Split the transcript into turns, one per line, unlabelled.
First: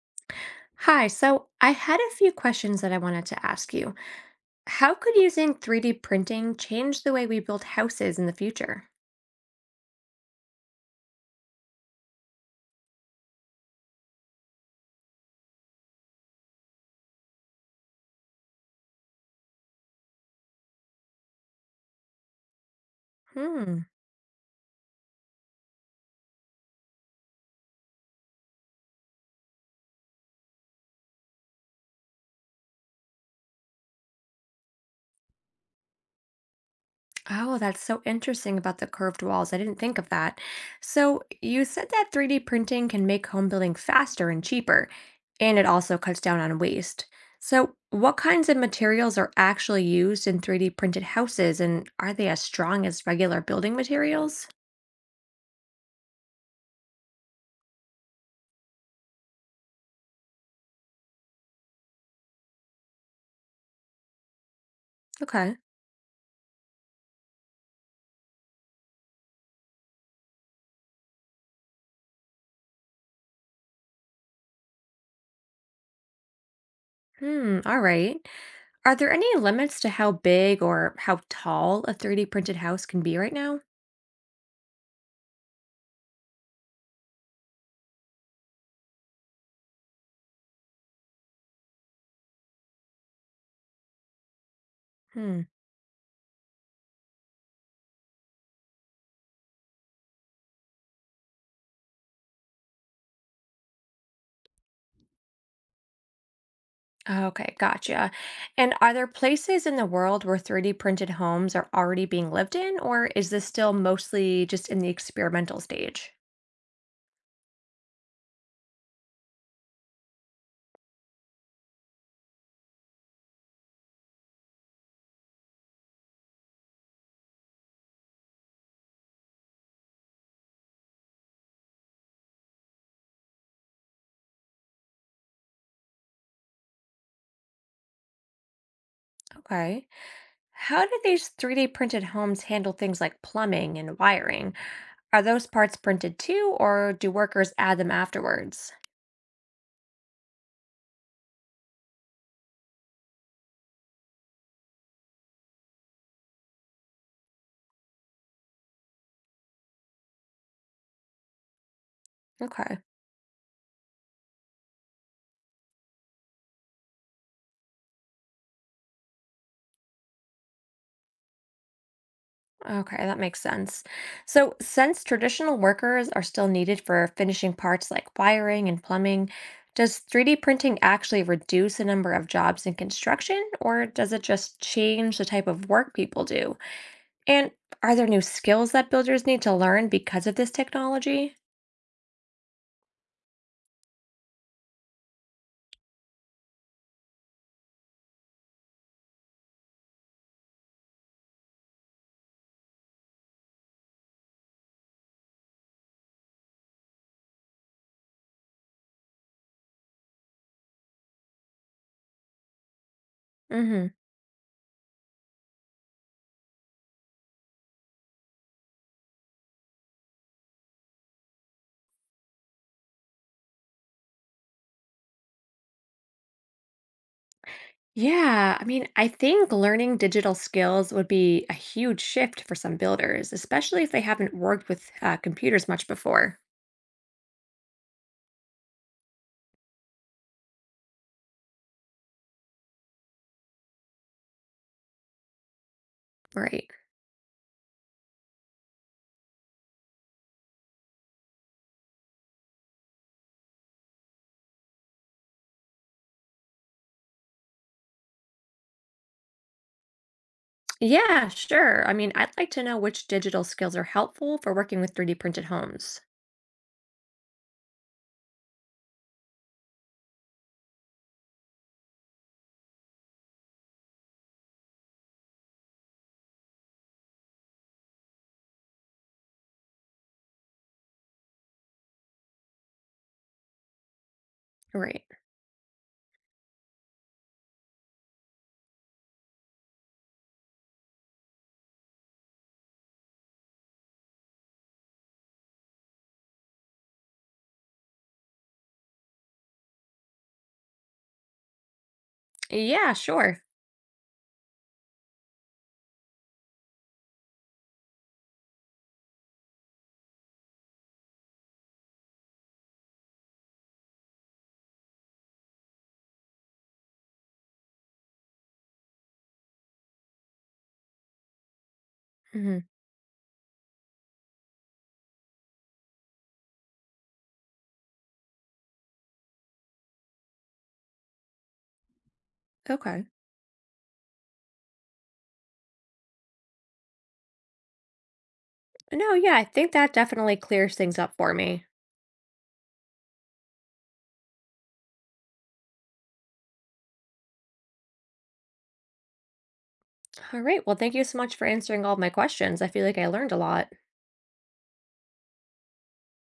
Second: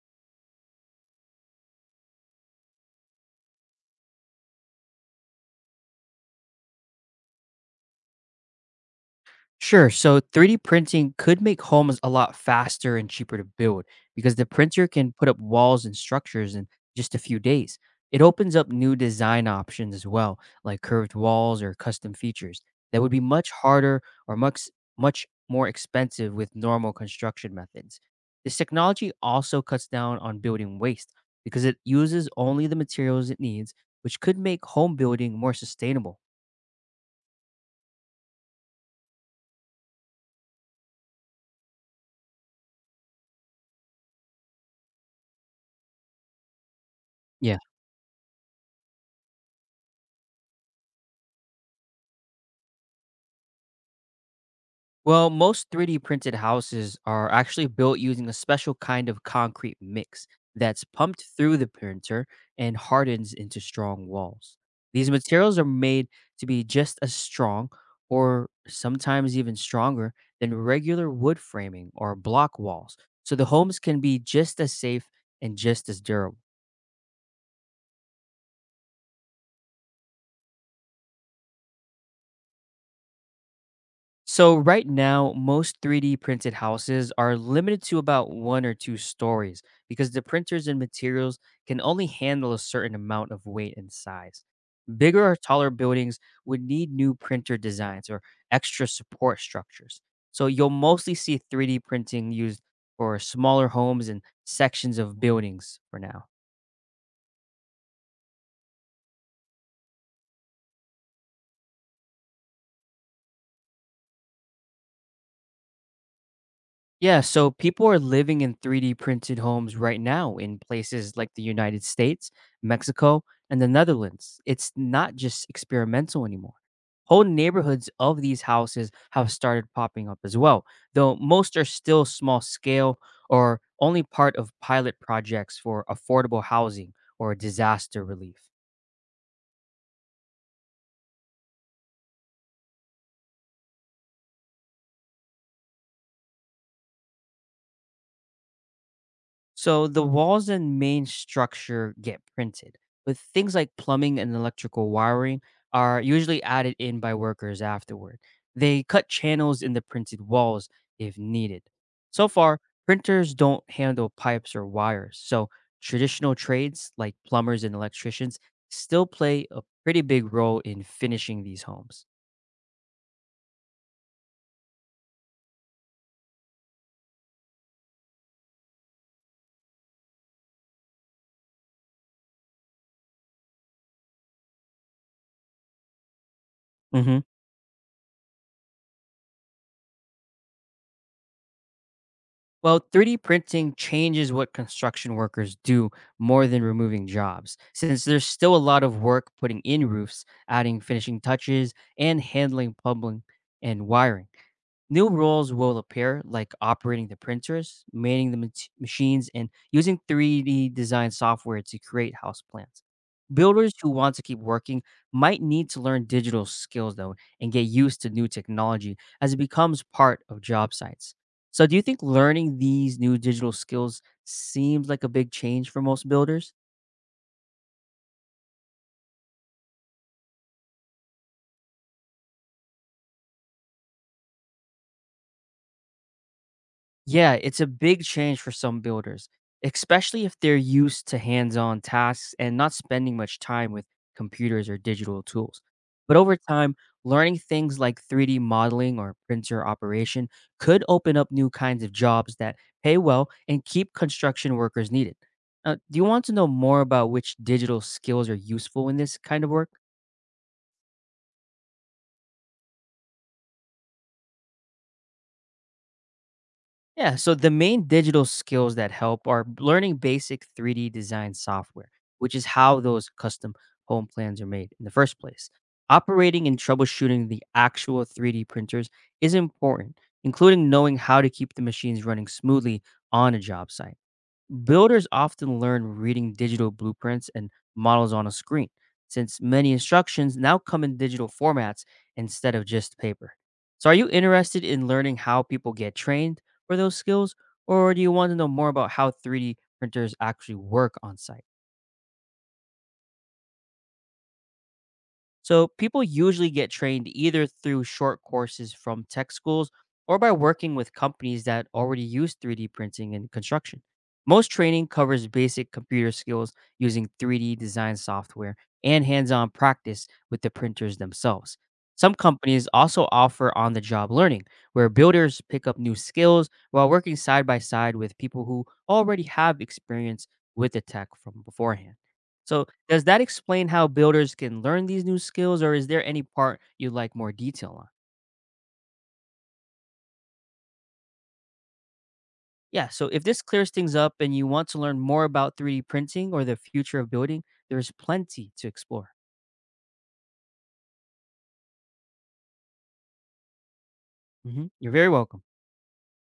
Hi, so I had a few questions that I wanted to ask you. How could using 3D printing change the way we build houses in the future?
Sure. So 3D printing could make homes a lot faster and cheaper to build because the printer can put up walls and structures in just a few days. It opens up new design options as well, like curved walls or custom features that would be much
Hmm.
harder or much more expensive with normal construction methods. This technology also cuts down on building waste because it uses only the materials it needs, which could make home building more sustainable.
Oh, that's so interesting about the curved walls. I didn't think of that. So, you said that 3D printing can make home building faster and cheaper, and it also cuts down on waste.
Yeah.
So, what kinds of materials are actually used in 3D printed houses, and are they as strong as regular building materials?
Well, most 3D printed houses are actually built using a special kind of concrete mix that's pumped through the printer and hardens into strong walls. These
Okay.
materials are made to be just as strong or sometimes even stronger than regular wood framing or block walls, so the homes can be just as safe and just as durable.
Hmm, all right. Are there any limits to how big or how tall a 3D printed house can be right now?
So right now, most 3D printed houses are limited to about one or two stories because the printers and materials can only handle a certain amount of weight and size. Bigger or
Hmm.
taller buildings would need new printer designs or extra support structures. So you'll mostly see 3D printing used for smaller homes and sections of buildings for now.
Okay, gotcha. And are there places in the world where 3D printed homes are already being lived in, or is this still mostly just in the experimental stage?
Yeah, so people are living in 3D printed homes right now in places like the United States, Mexico, and the Netherlands. It's not just experimental anymore. Whole neighborhoods of these houses have started popping up as well, though most are still small scale or only part of pilot projects for affordable housing or disaster relief.
Okay. How do these 3D printed homes handle things like plumbing and wiring? Are those parts printed too, or do workers add them afterwards?
So the walls and main structure get printed, but things like plumbing and electrical wiring are usually added in by workers afterward. They cut channels in the printed walls if needed. So far,
Okay.
printers don't handle pipes or wires, so traditional trades like plumbers and electricians still play a pretty big role in finishing these homes.
Okay, that makes sense. So, since traditional workers are still needed for finishing parts like wiring and plumbing, does 3D printing actually reduce the number of jobs in construction, or does it just change the type of work people do?
Mhm.
And are there new skills that builders need to learn because of this technology?
Well, 3D printing changes what construction workers do more than removing jobs, since there's still a lot of work putting in roofs, adding finishing touches, and handling plumbing and wiring. New roles will appear, like operating the printers, manning the machines, and using 3D design software to create house plans. Builders who
Hmm.
want to keep working might need to learn digital skills, though, and get used to new technology as it becomes part of job sites. So, do you think learning these new digital skills seems like a big change for most builders?
Yeah, I mean, I think learning digital skills would be a huge shift for some builders, especially if they haven't worked with computers much before.
Yeah, it's a big change for some builders, especially if they're used to hands on tasks and not spending much time with computers or digital tools. But over
Right.
time, learning things like 3D modeling or printer operation could open up new kinds of jobs that pay well and keep construction workers needed. Now, do you want to know more about which digital skills are useful in this kind of work?
Yeah, sure. I mean, I'd like to know which digital skills are helpful for working with 3D printed homes.
Yeah, so the main digital skills that help are learning basic 3D design software, which is how those custom home plans are made in the first place. Operating and troubleshooting the actual 3D printers is important, including knowing how to keep the machines running smoothly on a job site.
Right.
Builders often learn reading digital blueprints and models on a screen, since many instructions now come in digital formats instead of just paper. So, are you interested in learning how people get trained for those skills, or do you want to know more about how 3D printers actually work on site?
Yeah, sure.
So people usually get trained either through short courses from tech schools or by working with companies that already use 3D printing in construction. Most training covers basic computer skills using 3D design software and hands on practice with the printers themselves. Some
Hmm.
companies also offer on the job learning, where builders pick up new skills while working side by side with people who already have experience with the tech from beforehand. So,
Okay.
does that explain how builders can learn these new skills, or is there any part you'd like more detail on?
No, yeah, I think that definitely clears things up for me.
Yeah, so if this clears things up and you want to learn more about 3D printing or the future of building, there's plenty to explore.
All right. Well, thank you so much for answering all of my questions. I feel like I learned a lot.
Mhm. You're very welcome.